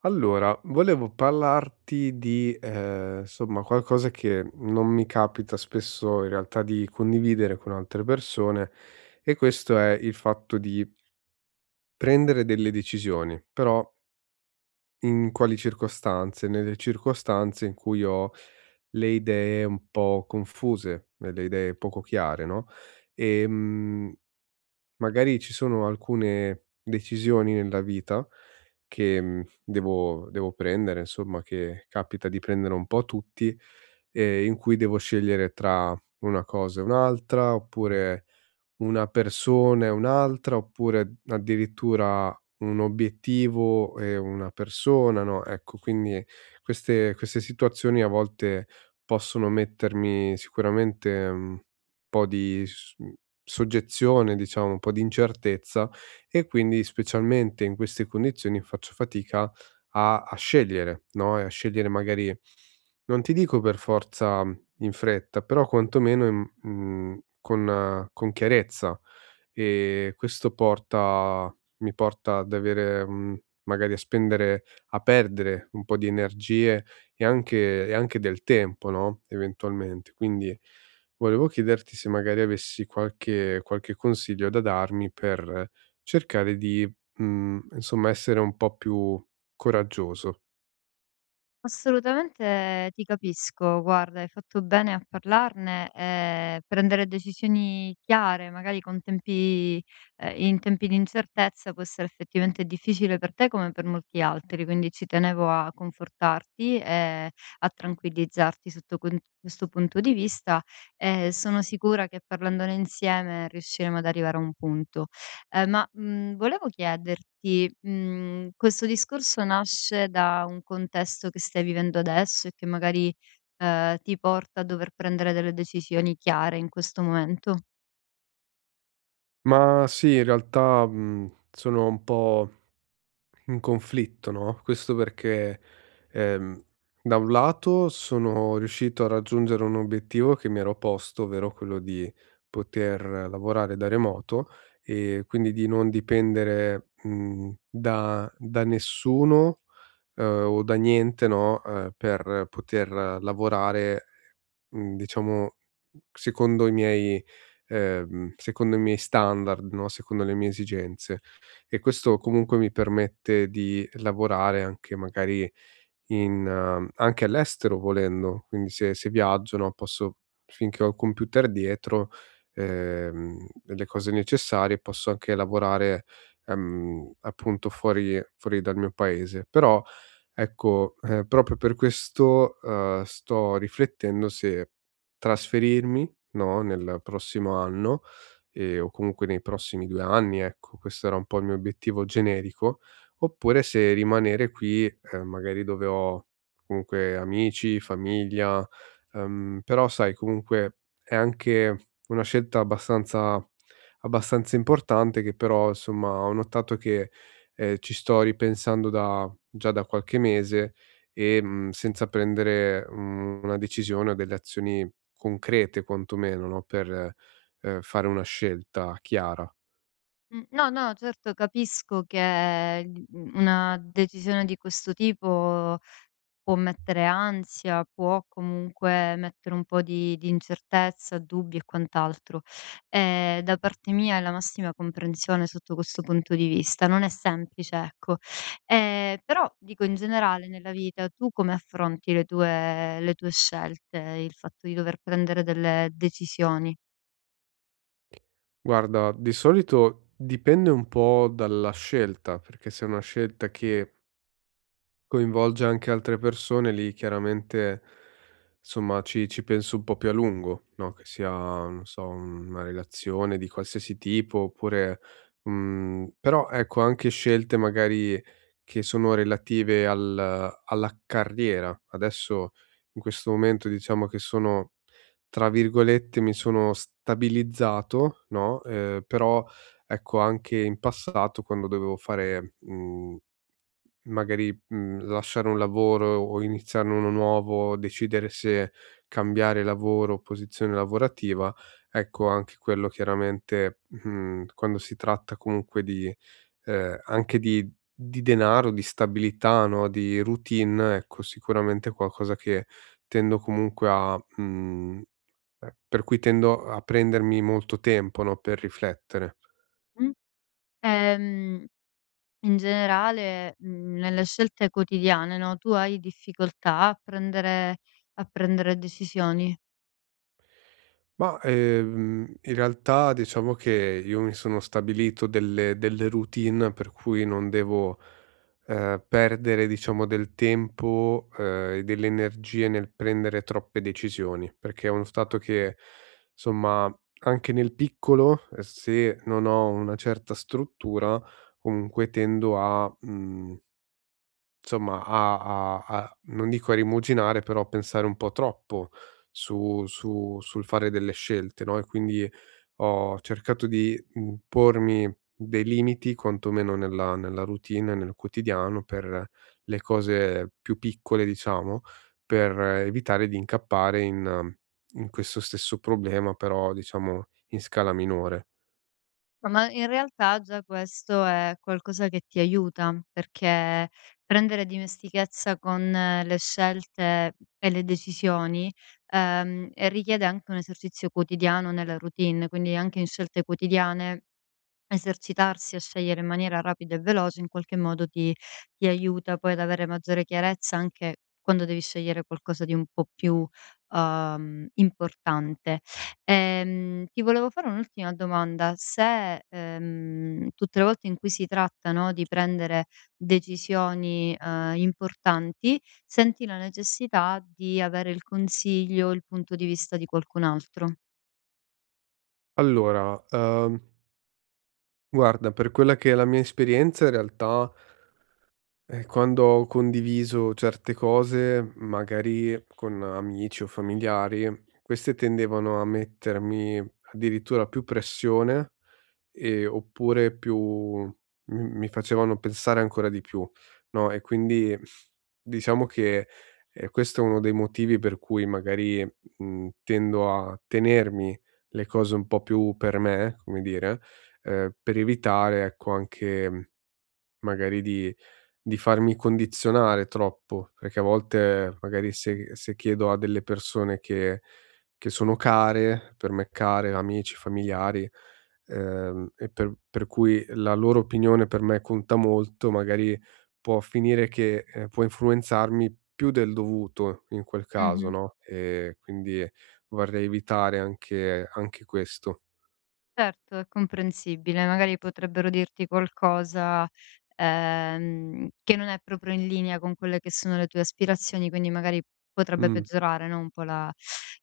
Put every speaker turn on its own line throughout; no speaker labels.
Allora, volevo parlarti di, insomma, qualcosa che non mi capita spesso in realtà di condividere con altre persone, e questo è il fatto di prendere delle decisioni, però in quali circostanze? Nelle circostanze in cui ho le idee un po' confuse, le idee poco chiare, no, ehm magari ci sono alcune decisioni nella vita che, devo prendere, insomma, che capita di prendere un po' a tutti, in cui devo scegliere tra una cosa e un'altra, oppure una persona e un'altra, oppure addirittura un obiettivo e una persona, no, ecco quindi queste situazioni a volte possono mettermi sicuramente, un po' di s mhmm, soggezione diciamo, un po' di incertezza, e quindi specialmente in queste condizioni faccio fatica a scegliere, no, e a scegliere magari non ti dico per forza in fretta, però quantomeno in mhmm, con chiarezza. E questo porta mi porta ad avere, magari a perdere un po' di energie e anche del tempo, no, eventualmente. Quindi volevo chiederti se magari avessi qualche consiglio da darmi per cercare di, insomma essere un po' più coraggioso.
Assolutamente ti capisco, guarda, hai fatto bene a parlarne e prendere decisioni chiare, magari con tempi, in tempi di incertezza, può essere effettivamente difficile per te come per molti altri, quindi ci tenevo a confortarti e a tranquillizzarti sotto questo punto di vista, e sono sicura che parlandone insieme riusciremo ad arrivare a un punto. Volevo chiederti, questo discorso nasce da un contesto che stai vivendo adesso e che magari, ti porta a dover prendere delle decisioni chiare in questo momento?
Ma sì, in realtà, sono un po' un conflitto, no, questo perché, ehm, da un lato sono riuscito a raggiungere un obiettivo che mi ero posto, ovvero quello di poter lavorare da remoto, e quindi di non dipendere, da nessuno, o da niente, no, per poter lavorare, diciamo, secondo i miei secondo i miei standard, no, secondo le mie esigenze. E questo comunque mi permette di lavorare anche magari in anche all'estero volendo, quindi se viaggio, no, posso, finché ho il computer dietro, le cose necessarie, posso anche lavorare, appunto fuori dal mio paese. Però ecco, proprio per questo, sto riflettendo se trasferirmi, no, nel prossimo anno, o comunque nei prossimi 2 anni, ecco, questo era un po' il mio obiettivo generico, oppure se rimanere qui, magari dove ho comunque amici, famiglia, però sai comunque è anche una scelta abbastanza importante, che però, insomma, ho notato che, ci sto ripensando da già da qualche mese e, senza prendere, una decisione o delle azioni concrete quantomeno, no, per, fare una scelta chiara.
No, no, certo, capisco che, una decisione di questo tipo può mettere ansia, può comunque mettere un po' di incertezza, dubbi e quant'altro. Da parte mia è la massima comprensione sotto questo punto di vista. Non è semplice, ecco. Però dico, in generale nella vita tu come affronti le tue scelte, il fatto di dover prendere delle decisioni?
Guarda, di solito dipende un po' dalla scelta, perché se è una scelta che coinvolge anche altre persone, lì chiaramente, somma ci penso un po' più a lungo, no, che sia, non so, una relazione di qualsiasi tipo oppure però ecco anche scelte magari che sono relative al alla carriera. Adesso in questo momento diciamo che sono, tra virgolette, "mi sono stabilizzato", no, però ecco anche in passato quando dovevo fare, magari, lasciare un lavoro o iniziarne uno nuovo, decidere se cambiare lavoro o posizione lavorativa, ecco anche quello chiaramente, quando si tratta comunque di anche di denaro, di stabilità, no, di routine, ecco sicuramente è qualcosa che tendo comunque a per cui tendo a prendermi molto tempo, no, per riflettere.
Mh. Ehm, In generale, nelle scelte quotidiane, no, tu hai difficoltà a prendere decisioni?
Ma, in realtà diciamo che io mi sono stabilito delle routine per cui non devo, perdere diciamo del tempo, e delle energie nel prendere troppe decisioni, perché è uno stato che, somma, anche nel piccolo, se non ho una certa struttura, comunque tendo a, mhmm insomma a a non dico a rimuginare, però a pensare un po' troppo su sul fare delle scelte, no, e quindi ho cercato di, pormi dei limiti quantomeno nella routine, nel quotidiano, per le cose più piccole, diciamo, per evitare di incappare in questo stesso problema, però diciamo in scala minore.
No, ma in realtà già questo è qualcosa che ti aiuta, perché prendere dimestichezza con le scelte e le decisioni, richiede anche un esercizio quotidiano nella routine, quindi anche in scelte quotidiane, esercitarsi a scegliere in maniera rapida e veloce in qualche modo ti aiuta poi ad avere maggiore chiarezza anche quando devi scegliere qualcosa di un po' più, importante. Ti volevo fare un'ultima domanda: se, tutte le volte in cui si tratta, no, di prendere decisioni, importanti, senti la necessità di avere il consiglio, il punto di vista di qualcun altro?
Allora, guarda, per quella che è la mia esperienza, in realtà quando ho condiviso certe cose, magari con amici o familiari, queste tendevano a mettermi addirittura più pressione, e oppure più mi facevano pensare ancora di più, no, e quindi diciamo che, questo è uno dei motivi per cui magari, tendo a tenermi le cose un po' più per me, come dire, per evitare, ecco, anche magari di farmi condizionare troppo, perché a volte magari se chiedo a delle persone che sono care, per me care, amici, familiari, e per cui la loro opinione per me conta molto, magari può finire che, può influenzarmi più del dovuto in quel caso,
Mh-mh.
no, quindi vorrei evitare anche questo.
Certo, è comprensibile. Magari potrebbero dirti qualcosa, che non è proprio in linea con quelle che sono le tue aspirazioni, quindi magari potrebbe
Mh.
peggiorare, no, un po' la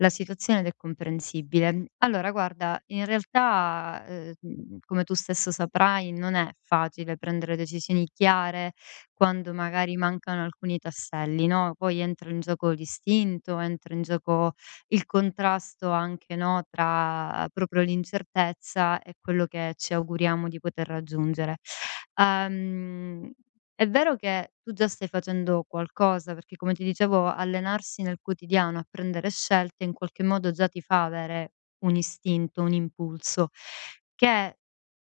situazione, ed è comprensibile. Allora guarda, in realtà, come tu stesso saprai, non è facile prendere decisioni chiare quando magari mancano alcuni tasselli, no, poi entra in gioco l'istinto, entra in gioco il contrasto anche, no, tra proprio l'incertezza e quello che ci auguriamo di poter raggiungere. Ehm, è vero che tu già stai facendo qualcosa, perché come ti dicevo, allenarsi nel quotidiano a prendere scelte in qualche modo già ti fa avere un istinto, un impulso, che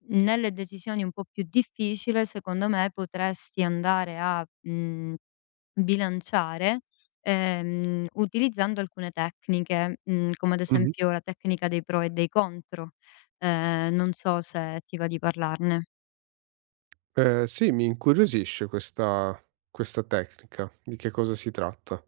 nelle decisioni un po' più difficili, secondo me, potresti andare a, bilanciare utilizzando alcune tecniche, come ad
Mh-mh.
esempio la tecnica dei pro e dei contro. Non so se ti va di parlarne.
Sì, mi incuriosisce questa tecnica. Di che cosa si tratta?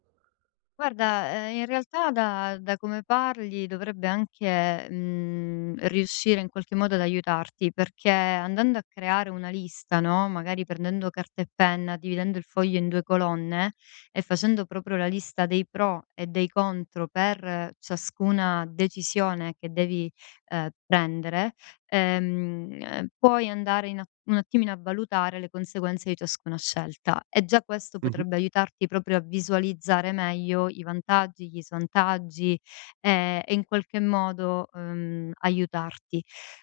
Guarda, in realtà da come parli dovrebbe anche, riuscire in qualche modo ad aiutarti, perché andando a creare una lista, no, magari prendendo carta e penna, dividendo il foglio in 2 colonne e facendo proprio la lista dei pro e dei contro per ciascuna decisione che devi, prendere, puoi andare in a un attimino a valutare le conseguenze di ciascuna scelta, e già questo
Mh-mh.
potrebbe aiutarti proprio a visualizzare meglio i vantaggi, gli svantaggi, e in qualche modo, aiutarti.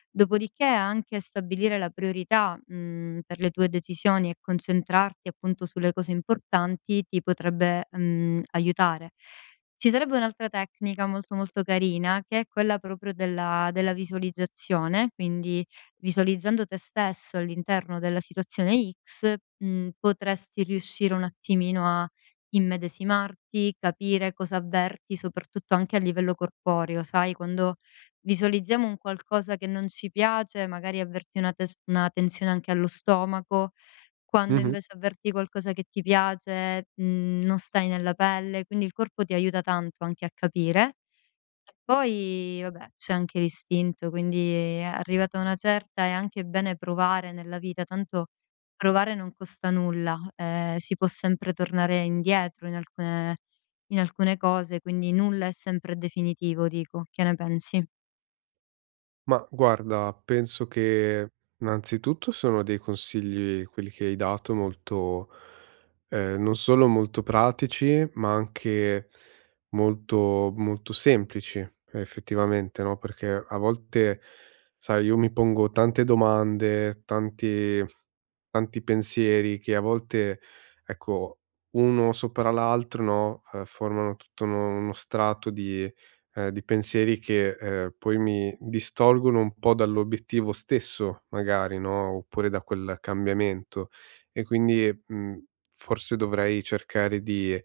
Dopodiché anche stabilire la priorità, per le tue decisioni e concentrarti appunto sulle cose importanti ti potrebbe, aiutare. Ci sarebbe un'altra tecnica molto, molto carina, che è quella proprio della visualizzazione, quindi visualizzando te stesso all'interno della situazione X, potresti riuscire un attimino a immedesimarti, capire cosa avverti, soprattutto anche a livello corporeo, sai, quando visualizziamo un qualcosa che non ci piace, magari avverti una tes una tensione anche allo stomaco, quando
Mh-mh.
invece avverti qualcosa che ti piace, non stai nella pelle, quindi il corpo ti aiuta tanto anche a capire. E poi vabbè, c'è anche l'istinto, quindi è arrivata a una certa, è anche bene provare nella vita, tanto provare non costa nulla, si può sempre tornare indietro in alcune cose, quindi nulla è sempre definitivo, dico. Che ne pensi?
Ma guarda, penso che innanzitutto sono dei consigli, quelli che hai dato, molto, non solo molto pratici, ma anche molto semplici, effettivamente, no, perché a volte, sai, io mi pongo tante domande, tanti pensieri, che a volte, ecco, uno sopra l'altro, no, formano tutto uno strato di pensieri che, poi mi distolgono un po' dall'obiettivo stesso magari, no, oppure da quel cambiamento. E quindi, forse dovrei cercare di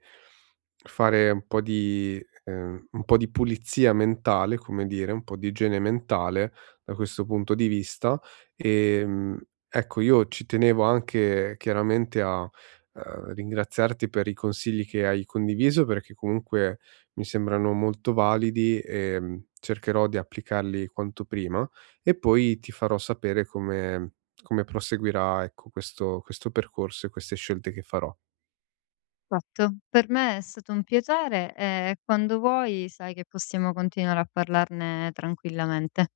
fare un po' di pulizia mentale, come dire, un po' di igiene mentale da questo punto di vista. Ehm, ecco, io ci tenevo anche chiaramente a, ringraziarti per i consigli che hai condiviso, perché comunque mi sembrano molto validi e, cercherò di applicarli quanto prima, e poi ti farò sapere come proseguirà, ecco, questo percorso e queste scelte che farò.
Fatto. Per me è stato un piacere, e quando vuoi sai che possiamo continuare a parlarne tranquillamente.